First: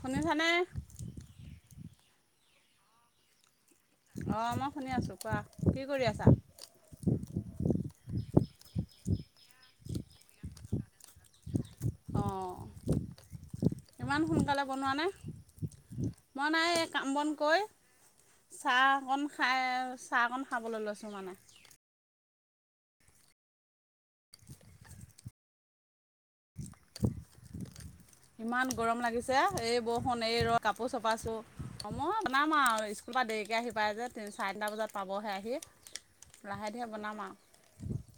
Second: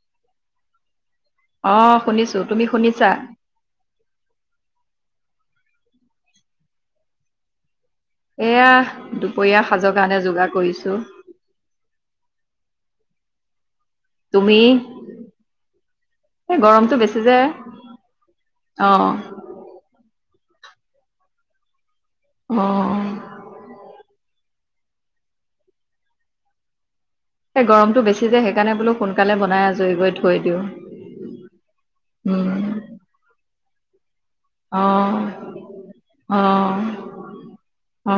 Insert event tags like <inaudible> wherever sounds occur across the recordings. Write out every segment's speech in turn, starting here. শুনিছানে অ শুনিছো তুমি শুনিছা? অ মই শুনি আছো কোৱা কি কৰি আছা। এয়া দুপৰীয়া সাজৰ কাৰণে যোগাৰ কৰিছো। অঁ ইমান তুমি সোনকালে বনোৱা নে? মই এই নাই এ গৰমটো কাম বেছি বন যে কৰি চাহ অ অকণ খাই চাহকণ খা খাবলৈ লৈছোঁ মানে। অ <unintelligible> এই গৰমতটো বেছি যে ইমান সেইকাৰণে বোলো গৰম সোনকালে লাগিছে বনাই আজৰি কৰি থৈ দিওঁ। সময় বনাম উম আৰু স্কুলৰ পৰা দেৰিকে আহি পায় যে তিনি চাৰে তিনিটা অ বজাত পাবহে অ আহি লাহে ধিৰে বনাম আৰু। অ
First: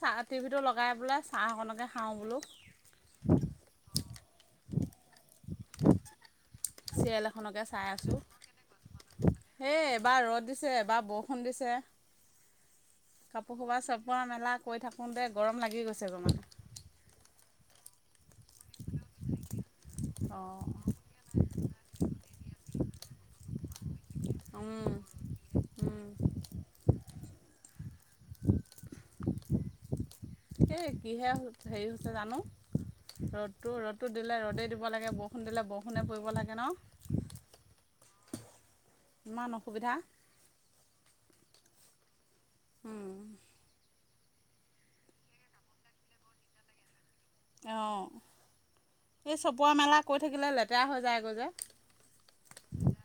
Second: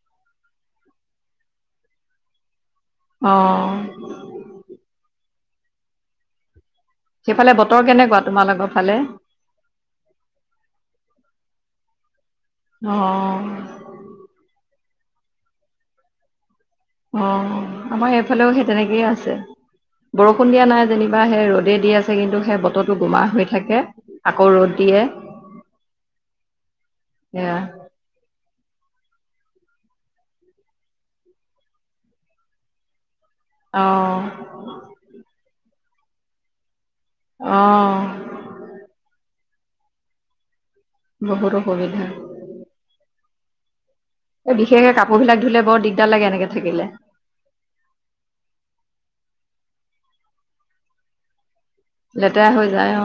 চাহ টিভিটো লগাই পেলাই চাহ অকণকে খাওঁ বোলো। অ চিৰিয়েল সেইফালে এখনকে চাই বতৰ আছোঁ। কেনেকোৱা তোমালোকৰ ফালে সেই এবাৰ ৰ'দ দিছে এবাৰ বৰষুণ দিছে অ কাপোৰ খোপা চপোৱা মেলা কৈ থাকো তে গৰম লাগি গৈছেগৈ মানে অ আমাৰ এ ফালেও সেই তেনেকেই আছে বৰষুণ অঁ দিয়া নাই যেনিবা সেই ৰ'দে দি আছে কিন্তু সেই বতৰ টো গোমা হৈ থাকে আকৌ ৰ'দ উম দিয়ে উম সেয়া তাকে কিহে হেৰি হৈছে জানো ৰ'দটো ৰ'দটো অ দিলে ৰ'দেই দিব লাগে বৰষুণ দিলে বৰষুণে পৰিব লাগে ন অ ইমান অসুবিধা বহুত অসুবিধা এ বিশেষকে কাপোৰ বিলাক ধুলে বৰ দিগদাৰ লাগে এনেকে থাকিলে অ এই চপোৱা মেলা কৈ থাকিলে লেতেৰা হৈ যায় গৈ যে লেতেৰা হৈ যায় অ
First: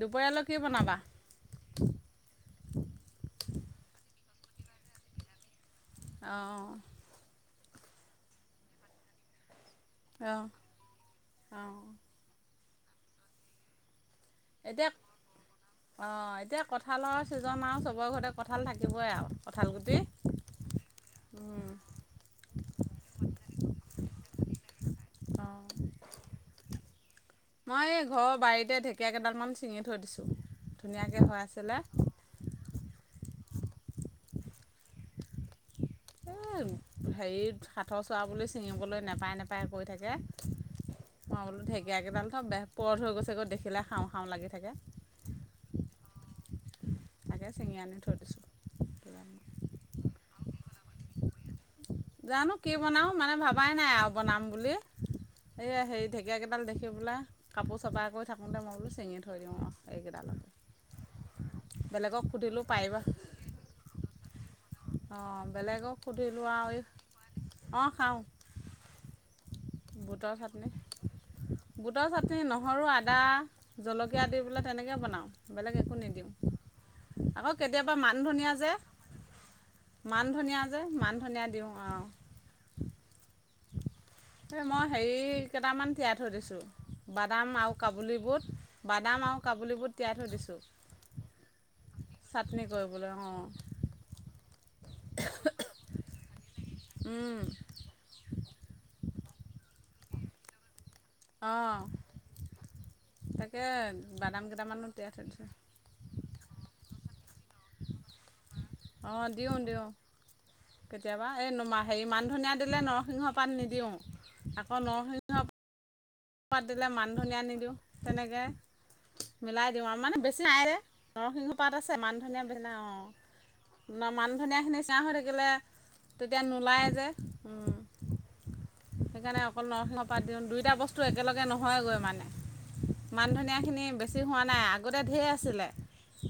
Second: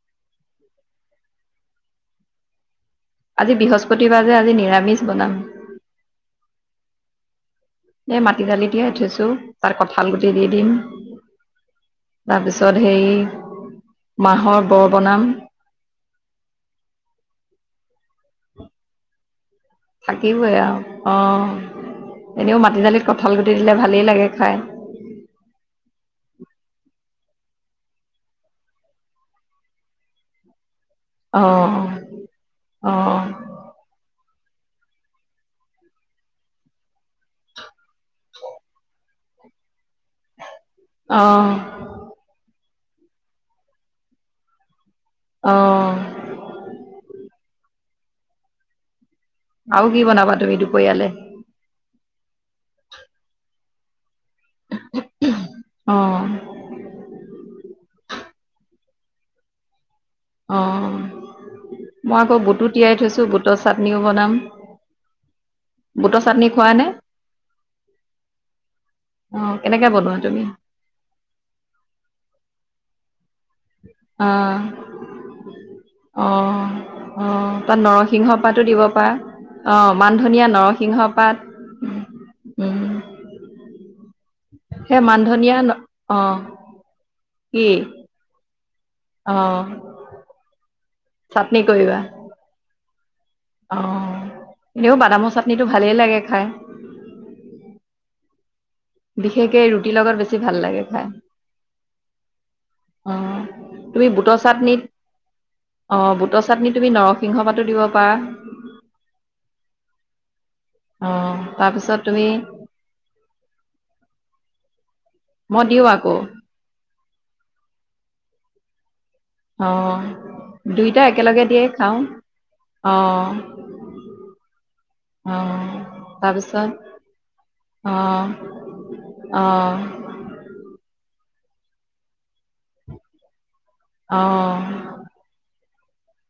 দুপৰীয়ালৈ কি বনাবা আজি বৃহস্পতিবাৰ যে আজি নিৰামিষ বনাম অ এ মাটি দালি তিয়াই থৈছো তাত কঁঠাল গুটি অঁ দি দিম অঁ তাৰপিছত পিছত হেৰি মাহৰ বৰ বনাম অ এতিয়া কঁঠালৰ ছিজন আও চবৰে ঘৰতে কঁঠাল থাকিবই আও থাকিবই আও অ এনেও মাটি দালিত কঁঠাল গু টি দিলে ভালেই লাগে খাই অঁ মই এই ঘৰৰ বাৰীতে ঢেকীয়া কেইডালমান চিঙি থৈ দিছোঁ ধুনীয়াকে হৈ আছিলে অ' অ এই হেৰি সাথৰ চোৱা বুলি ছিঙিবলৈ নেপায় নেপায় কৈ থাকে মই অ' বোলো ঢেকীয়াকেইডাল পুৰথ হৈ গৈছেগৈ দেখিলে খাওঁ খাওঁ লাগি থাকে অ' চিঙি আনি থৈ দিছোঁ আও কি বনাবা তুমি দুপৰিয়ালে জানো কি বনাও মানে ভাবাই নাই আও বনাম বুলি এই হেৰি অ' ঢেকীয়াকেইডাল দেখি বোলা কাপোৰ চপা কৰি থাকোঁতে মই বোলো চিঙি থৈ দিওঁ আৰু এইকেইডালকে অ মই বেলেগক আকৌ সুধিলোঁ বুটো তিয়াই থৈছো বুটৰ চাটনিও বনাম অ বেলেগক বুটৰ সুধিলোঁ চাটনি আও খোৱা নে? অ খাওঁ অ কেনেকে বনোৱা বুটৰ তুমি চাটনি বুটৰ চাটনি নহৰু আদা জলকীয়া দি অ', পেলাই তেনেকই বনাওঁ বেলেগ একো নিদিওঁ অ', অ আকৌ তাত কেতিয়াবা মান নৰসিংহ ধনিয়া পাতো যে দিব পাৰা অ', মান ধনিয়া যে নৰসিংহ মান পাত ধনিয়া দিওঁ আৰু উম এ মই সেই হেৰি মান ধনিয়া কেইটামান তিয়াই থৈ অ', দিছো বাদাম কি? আও কাবুলী বোত বাদাম আৰু অ', কাবুলীবোত তিয়াই থৈ দিছোঁ। চাটনি কৰিবা চাটনি কৰিবলৈ অঁ অ এনেও বাদাম চাটনিটো ভালেই লাগে খাই। ৰুটি লগত বেছি ভাল লাগে। খাই। অ অ তুমি বুটৰ কেইটামানো চাটনিত তিয়াই থৈ দিছোঁ অ বুটৰ চাটনিত তুমি নৰ সিংহপাতো দিব পাৰা। অ', দিওঁ দিওঁ কেতিয়াবা, অ', এই মা তাৰপিছত হেৰি তুমি মান ধনিয়া দিলে নৰসিংহ পাত নিদি উ', আকৌ নৰসিংহ মই দিওঁ আকৌ পাত দিলে মান ধনিয়া নিদিওঁ, তেনেকে মিলাই দিওঁ আও, অঁ মানে বেছি নাই যে দুইটা একেলগে নৰসিংহ দিয়ে পাত আছে, খাওঁ মান ধনিয়া বিনা, অ'। অঁ মা-মান ধনিয়া খিনি চাহ হৈ থাকিলে। অঁ তেতিয়া নোলায় তাৰপিছত, যে অ'। সেইকাৰণে অকল নৰসিংহ পাত দিওঁ, দুইটা বস্তু একেলগে নহয়গৈ মানে। মান ধনিয়াখিনি বেছি হোৱা অঁ নাই আগতে ধেৰ আছিলে,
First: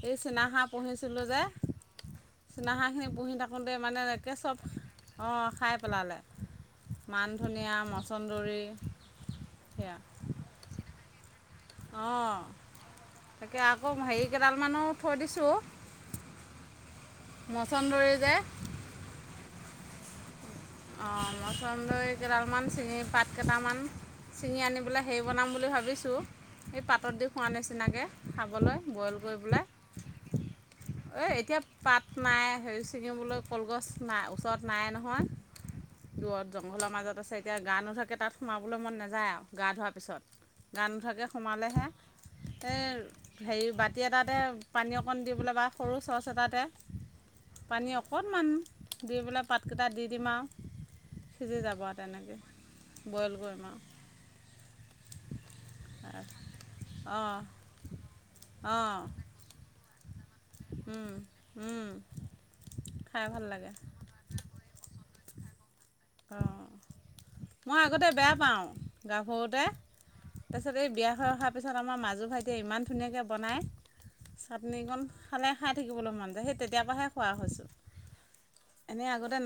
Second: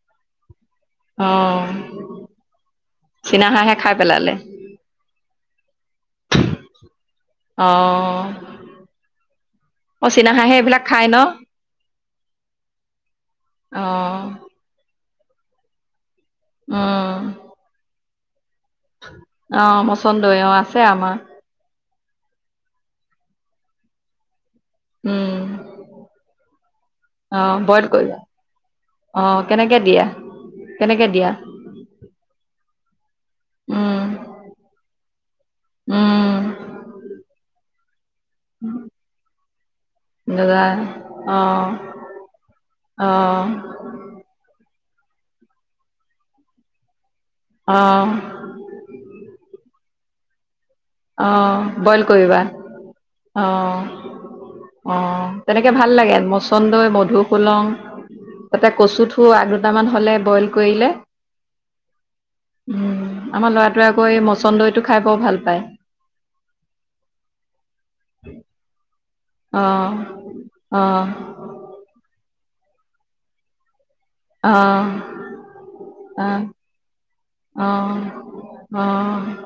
এই চিনা হাঁহ পুহিছিলোঁ যে, অঁ চিনা হাঁহখিনি পুহি থাকোঁতে চীনাহাঁহে খাই মানে পেলালে এনেকে চব অ', খাই পেলালে মান ধনিয়া অ', মচন্দৰী অ চিনা হাঁহে এইবিলাক খাই নহ? অ', তাকে আকৌ অঁ হেৰি কেইডালমানো থৈ দিছোঁ উম। মছন্দৰী যে অ' মছন্দৰী, অ আছে আমাৰ। লৈ কেইডালমান চিঙি, পাত কেইটামান চিঙি আনি পেলে হেই উম বনাম বুলি ভাবিছোঁ। সেই পাতত দি খোৱা নিচিনাকে, খাবলৈ বইল কৰি অ', পেলাই কেনেকে দিয়ে? এই এতিয়া পাত নাই হেৰি ছিঙিবলৈ কলগছ উম নাই, ওচৰত নাই নহয়। উম দূৰত জংঘলৰ মাজত আছে এতিয়া গা নুধুৱা তাত সোমাবলৈ মন নাযায় আও গা ধোৱাৰ পিছত, দাদা গা নোধোৱাকে অঁ সোমালেহে এই অঁ হেৰি বাতি এটাতে পানী অকণ দি পেলে বা সৰু চৰ্চ এটাতে, পানী অঁ অকণমান দি পেলাই পাত কেটা দি দিম আও অ', বইল কৰিবা বইল অ' কৰিম আৰু অ', তেনেকে ভাল লাগে মছন্দৰী, অঁ মধুসোলং তাতে অঁ কচু থো, আগ দুটামান হলে বইল কৰিলে উম, খাই ভাল আমাৰ লাগে ল'ৰাটোৱ আকৌ এই মছন্দৰীটো খাই বৰ ভাল পায়। অ', মই আগতে বেয়া পাওঁ গাভৰুতে, অ তাৰছত অ এই বিয়া হৈ অহাৰ পিছত আমাৰ মাজু ভাইটিয়ে ইমান ধুনীয়াকৈ বনায় অ অ চাটনিকণ খালে খাই থাকিবলৈ মন যায়, সেই তেতিয়াৰ পৰাহে খোৱা হৈছোঁ। অ অ এনেই আগতে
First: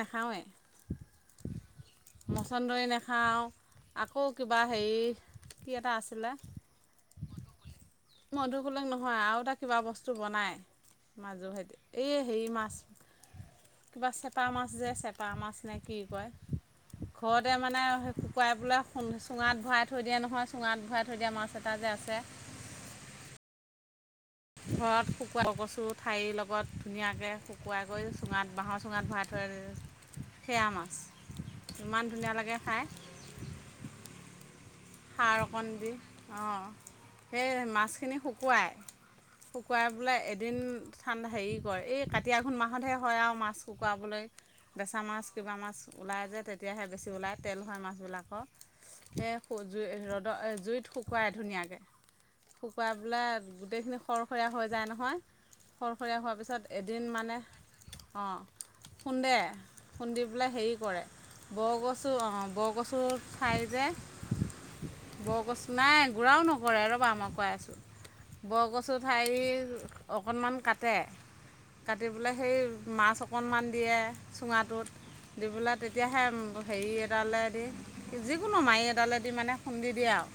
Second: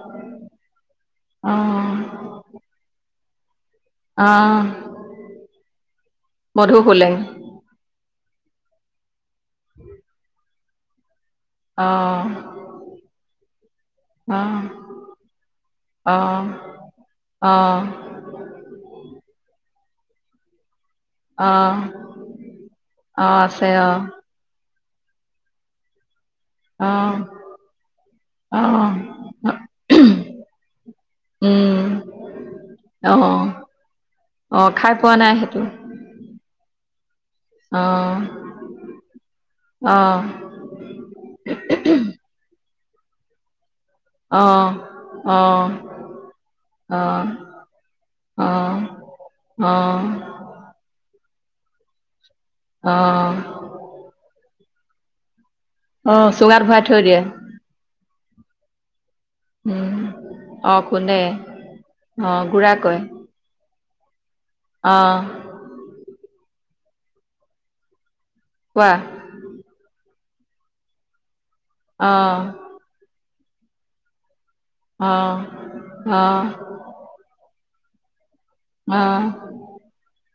অ নেখাওঁৱেই। মছন্দৰী নেখাওঁ আকৌ অ কিবা হেৰি মধুসোলেং মধুসোলেং নহয় আৰু এটা কিবা বস্তু বনাই মাজো ভাইটি। অ এই হেৰি মাছ কিবা অ চেপা মাছ যে, চেপা মাছ নে কি অ কয়। অ ঘৰতে অ মানে সেই শুকুৱাই পেলাই সো চুঙাত ভৰাই থৈ দিয়ে নহয়, চুঙাত ভৰাই থৈ দিয়া মাছ এটা যে অ', আছে অ' আছে অ'। ঘৰত শুকুৱা কচুৰ ঠাৰিৰ লগত লগত অ ধুনীয়াকে শুকুৱাই কৰি চুঙাত অ বাঁহৰ চুঙাত ভৰাই থৈ, সেইয়া মাছ ইমান উম, ধুনীয়া লাগে খাই অ', অ' খাই পোৱা নাই খাৰ সেইটো অকন দি, অ'। সেই অ মাছখিনি শুকুৱাই শুকুৱাই বোলে অ এদিন থান হেৰি কৰ, এই কাতি আঘোণ মাহতহে হয় আও মাছ শুকুৱাবলৈ, অ', বেচা মাছ অ', কিবা অ', মাছ ওলাই যে তেতিয়াহে বেছি ওলায় তেল হয় মাছবিলাকৰ অ', এ সু জুই অ', ৰ'দত অ জুইত শুকুৱাই ধুনীয়াকে। শুকুৱাই পিলে অ', গোটেইখিনি সৰসৰীয়া হৈ যায় নহয় সৰখৰীয়া অ', হোৱাৰ পিছত চুঙাত ভৰাই থৈ এদিন দিয়ে, মানে, অ' খুন্দে উম, খুন্দি পেলে হেৰি অ', কৰে, খুন্দে, বৰকচু অ' গুড়া কৰে, বৰকচু খাই যে অ', বৰকচ নাই গুৰাও নকৰে ৰ'বা মই কৈ আছোঁ। কোৱা, বৰকচুৰ ঠাৰি অকণমান কাটে কাটি পেলাই অ', সেই মাছ। অকণমান দিয়ে চুঙাটোত অ', অ', দি পেলাই তেতিয়াহে অ', হেৰি এডালে। যিকোনো মাৰি এডালে দি মানে খুন্দি দিয়ে আওঁ।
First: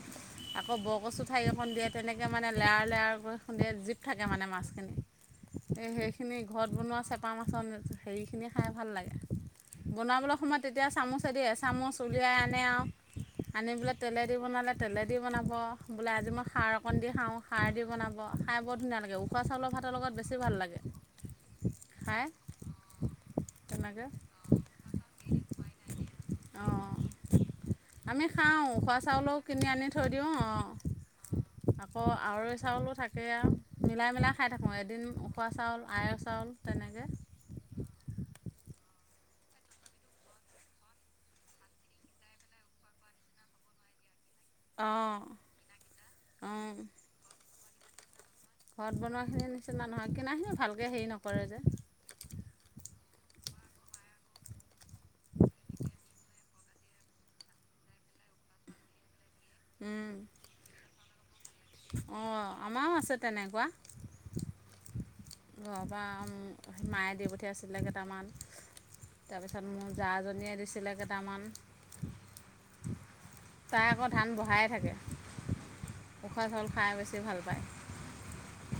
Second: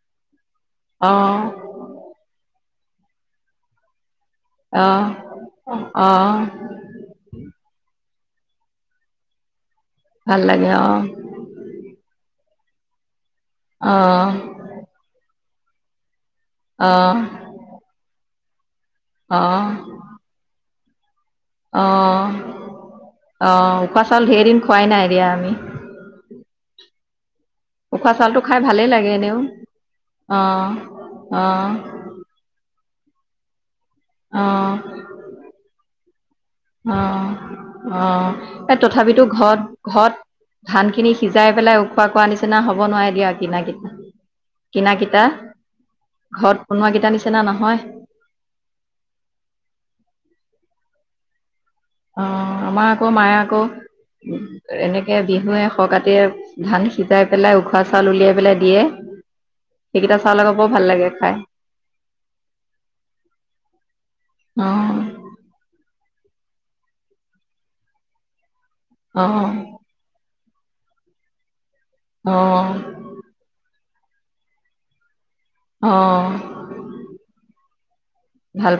আকৌ বৰকচু অ', ঠাৰি এখন দিয়ে তেনেকে মানে লেয়াৰ লেয়াৰ কৈ খুন্দে। থাকে মানে মাছখিনি অ', এই সেইখিনি অ', ঘৰত বনোৱা চেপা মাছৰ। হেৰিখিনি খাই ভাল লাগে বনাবলৈ ভাল সময়ত লাগে তেতিয়া অ', চামুচে দিয়ে এ চামুচ উলিয়াই আনি। আনে আউ আনি পেলাই অ', তেলেদি বনালে তেলেদি বনাব বোলে আজি মই। সাৰ অকণ দি অ', খাওঁ খাৰ দি বনাব খাই বৰ ধুনীয়া লাগে অ', উখোৱা চাউলৰ ভাতৰ লগত বেছি ভাল লাগে। খাই অঁ। অ উখুৱা তেনেকৈ চাউল ধেৰ দিন খুৱাই নাই দিয়া আমি। অঁ উখোৱা আমি চাউলটো খাওঁ খাই উ ভালেই খোৱা লাগে চাউলো এনেও, কিনি আনি থৈ দিওঁ অ। অ', আকৌ আউৰই চাউলো থাকে আও। মিলাই মিলাই খাই অ', থাকোঁ এদিন উখোৱা চাউল আয়ৰ চাউল তেনেকে। এ তথাপিতো ঘৰত ঘৰত। ধান খিনি সিজাই পেলাই উখোৱা কৰা নিচিনা হ'ব নোৱাৰে দিয়া কিনা কিনি। অঁ কিনাকিটা ঘৰত অঁ বনোৱা কেইটা নিছেনা নহয়। ঘৰত বনোৱা খিনিৰ নিচিনা নহয় কিনাখিনি ভালকে হেৰি নকৰে যে। অ আমা আকৌ মাযে আকৌ। এনেকে বিহুৱে খ কতি ধান সিজাই পেলাই উখোৱা চাউল উলিয়াই পেলাই দিয়ে। সেইকেইটা চাউল আক বৰ ভাল লাগে খাই। অঁ আমাৰো আছে তেনেকুৱা অঁ। তা পা মায়ে দি পঠিয়াইছিলে কেইটামান অ', তাৰপিছত মোৰ জাজনীয়ে দিছিলে। ছিলে কেইটামান। অ। তাই আকৌ ধান বঢ়াই থাকে অ', উখৱা চাউল খাই বেছি ভাল পায়।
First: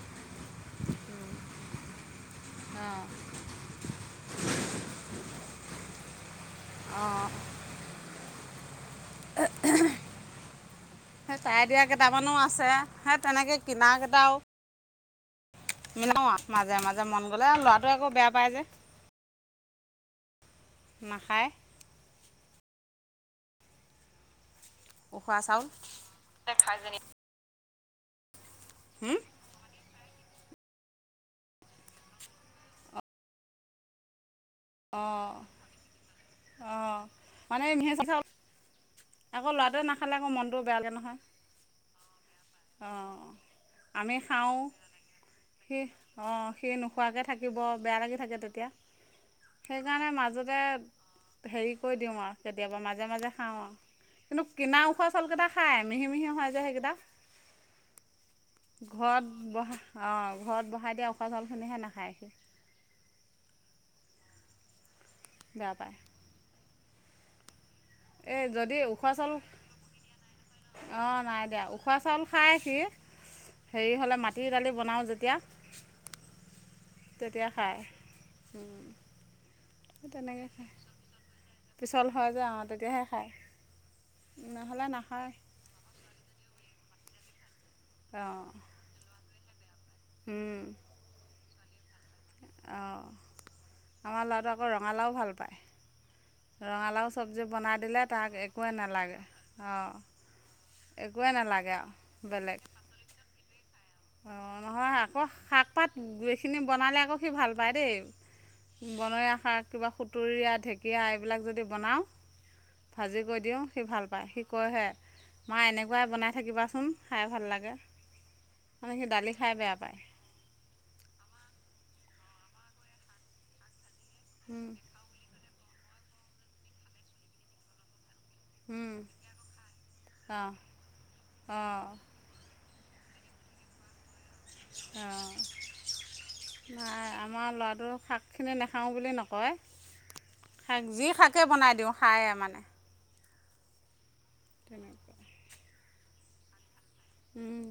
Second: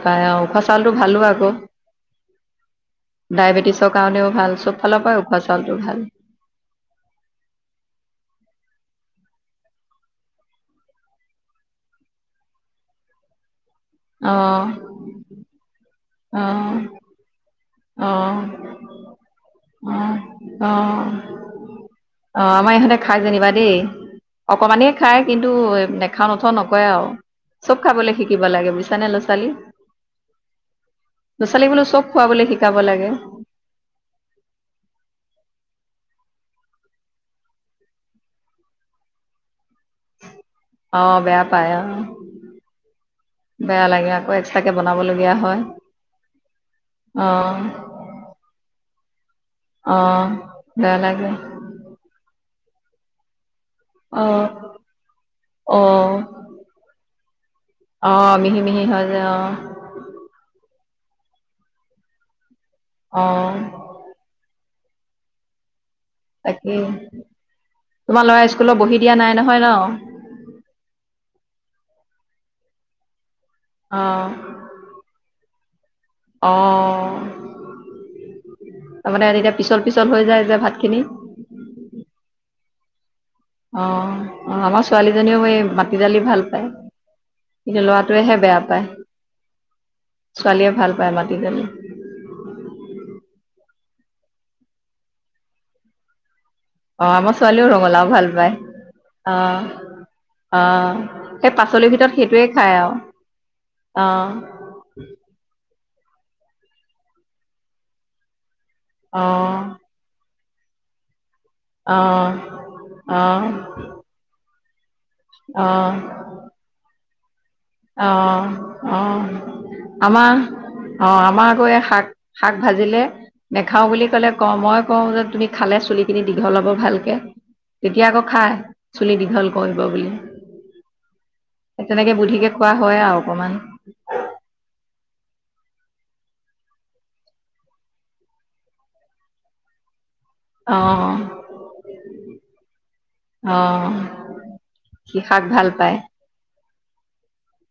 খাই আউ উখোৱা চাউলটো ভালো আকৌ। অঁ ডায়েবেটিছৰ কাৰণেও ভাল চব ফালৰ পৰাই উখৱা চাউলটো ভাল। অঁ। অঁ হম্ হম্। সেই চাই দিয়া কেইটামানো আছে সেই তেনেকে কিনা কেইটাও। মিলাও আউ অ', মাজে অ', মাজে মন গ'লে ল'ৰাটোৱে আকৌ বেয়া পায় যে। অ', অ অ নাখায় অ আমাৰ ইহঁতে। খাই যেনিবা দেই অকমানেই খাই উখোৱা কিন্তু চাউল নেখাও নথও নকৰে আউ। চব খাবলৈ শিকিব লাগে বুজিছা নে হুম? ল'ৰা ছোৱালী। ল'ৰা ছোৱালী বোলো চব খুৱাবলৈ শিকাব লাগে। অঁ অঁ মানে মিহে চা। আকৌ ল'ৰাটোৱে নাখালে আকৌ মনটো বেয়া লাগে নহয় অ', বেয়া পায় অ', অঁ। বেয়া লাগে আমি আকৌ খাওঁ এক্সট্ৰাকে বনাবলগীয়া হয়। সি অঁ সি নোখোৱাকে অ', থাকিব বেয়া লাগি থাকে তেতিয়া। যা সেইকাৰণে অ', মাজতে বেয়া লাগে হেৰি কৰি দিওঁ আউ কেতিয়াবা। মাজে মাজে খাওঁ আৰু কিন্তু অ', কিনা ওখোৱা চাউল কেইটা খাই মিহি অ'। মিহি হয় যে সেইকেইটা। অ', মিহি মিহি হয় যে ঘৰত অ', বহা অ ঘৰত বহাই। তেতি উখা জলখিনিহে নাখায়ি। অ। বেয়া পায়। তাকাকে। তোমাৰ এই লৰা যদি স্কুলত বহি উখোৱা দিয়া চাউল নাই নহয় ন। খোৱা চাউল খায় সি, হেৰি হ'লে অ', মাটি দালি বনাওঁ যেতিয়া। অ। অ, তেতিয়া খায় তাৰমানে এতিয়া পিছল পিছল হৈ যায় তেনেকৈ যে খায় ভাত খিনি। পিছল হয় যে অ অ অ আমাৰ নহ'লে নাখায় ছোৱালীজনীও এই মাটি দালি ভাল পায়। কিন্তু লৰাটোৱেহে অঁ বেয়া পায়। ছোৱালীয়ে ভাল পায় মাতি ডালি অঁ আমাৰ লাৰাটো আকৌ ৰঙালাও ভাল পায়। ৰঙালাও অ', আমাৰ চব্জি ছোৱালীও বনাই ৰঙালাও দিলে ভাল তাক পায় একোৱেই নালাগে অ', অঁ। অ একোৱে সেই নালাগে আৰু পাচলিৰ ভিতৰত সেইটোৱে বেলেগ খাই আৰু। অ। অঁ নহয় আকৌ শাক পাত এইখিনি বনালে আকৌ সি ভাল পায় দেই। অ', অ', বনৰিয়া শাক কিবা সুতুৰিয়া ঢেকীয়া এইবোৰ এইবিলাক যদি অ', বনাওঁ ভাজি কৰি দিওঁ সি ভাল পায় সি কয়হে। মা অ', এনেকুৱাই বনাই থাকিবাচোন খাই ভাল লাগে। অ মানে অ সি দালি খাই বেয়া পায় আমাৰ, অ আমাৰ আকৌ এ শাক শাক ভাজিলে, নেখাও বুলি কলে কওঁ মই কওঁ যে তুমি খালে চুলি খিনি দীঘল হব ভালকে এতিয়া আকৌ খাই চুলি দীঘল কৰিব বুলি, অঁ অঁ তেনেকে বুদ্ধিকে। খোৱা হয় আৰু অকমান। অঁ। ন আমাৰ ল'ৰাটো শাকখিনি নেখাওঁ বুলি নকয়। শাক যি অঁ থাকে বনাই দিওঁ খায়ে মানে। অ তেনেকুৱা সি শাক ভাল পায়। উম।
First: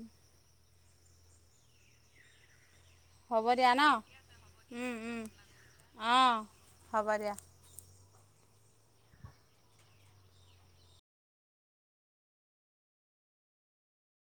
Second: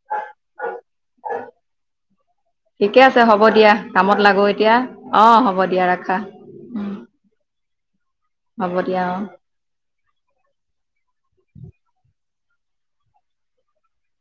হয়। ঠিকে আছে হ'ব দিয়া কামত লাগো এতিয়া অ হ'ব দিয়া ৰাখা উম া <unintelligible> হব দিয়া অ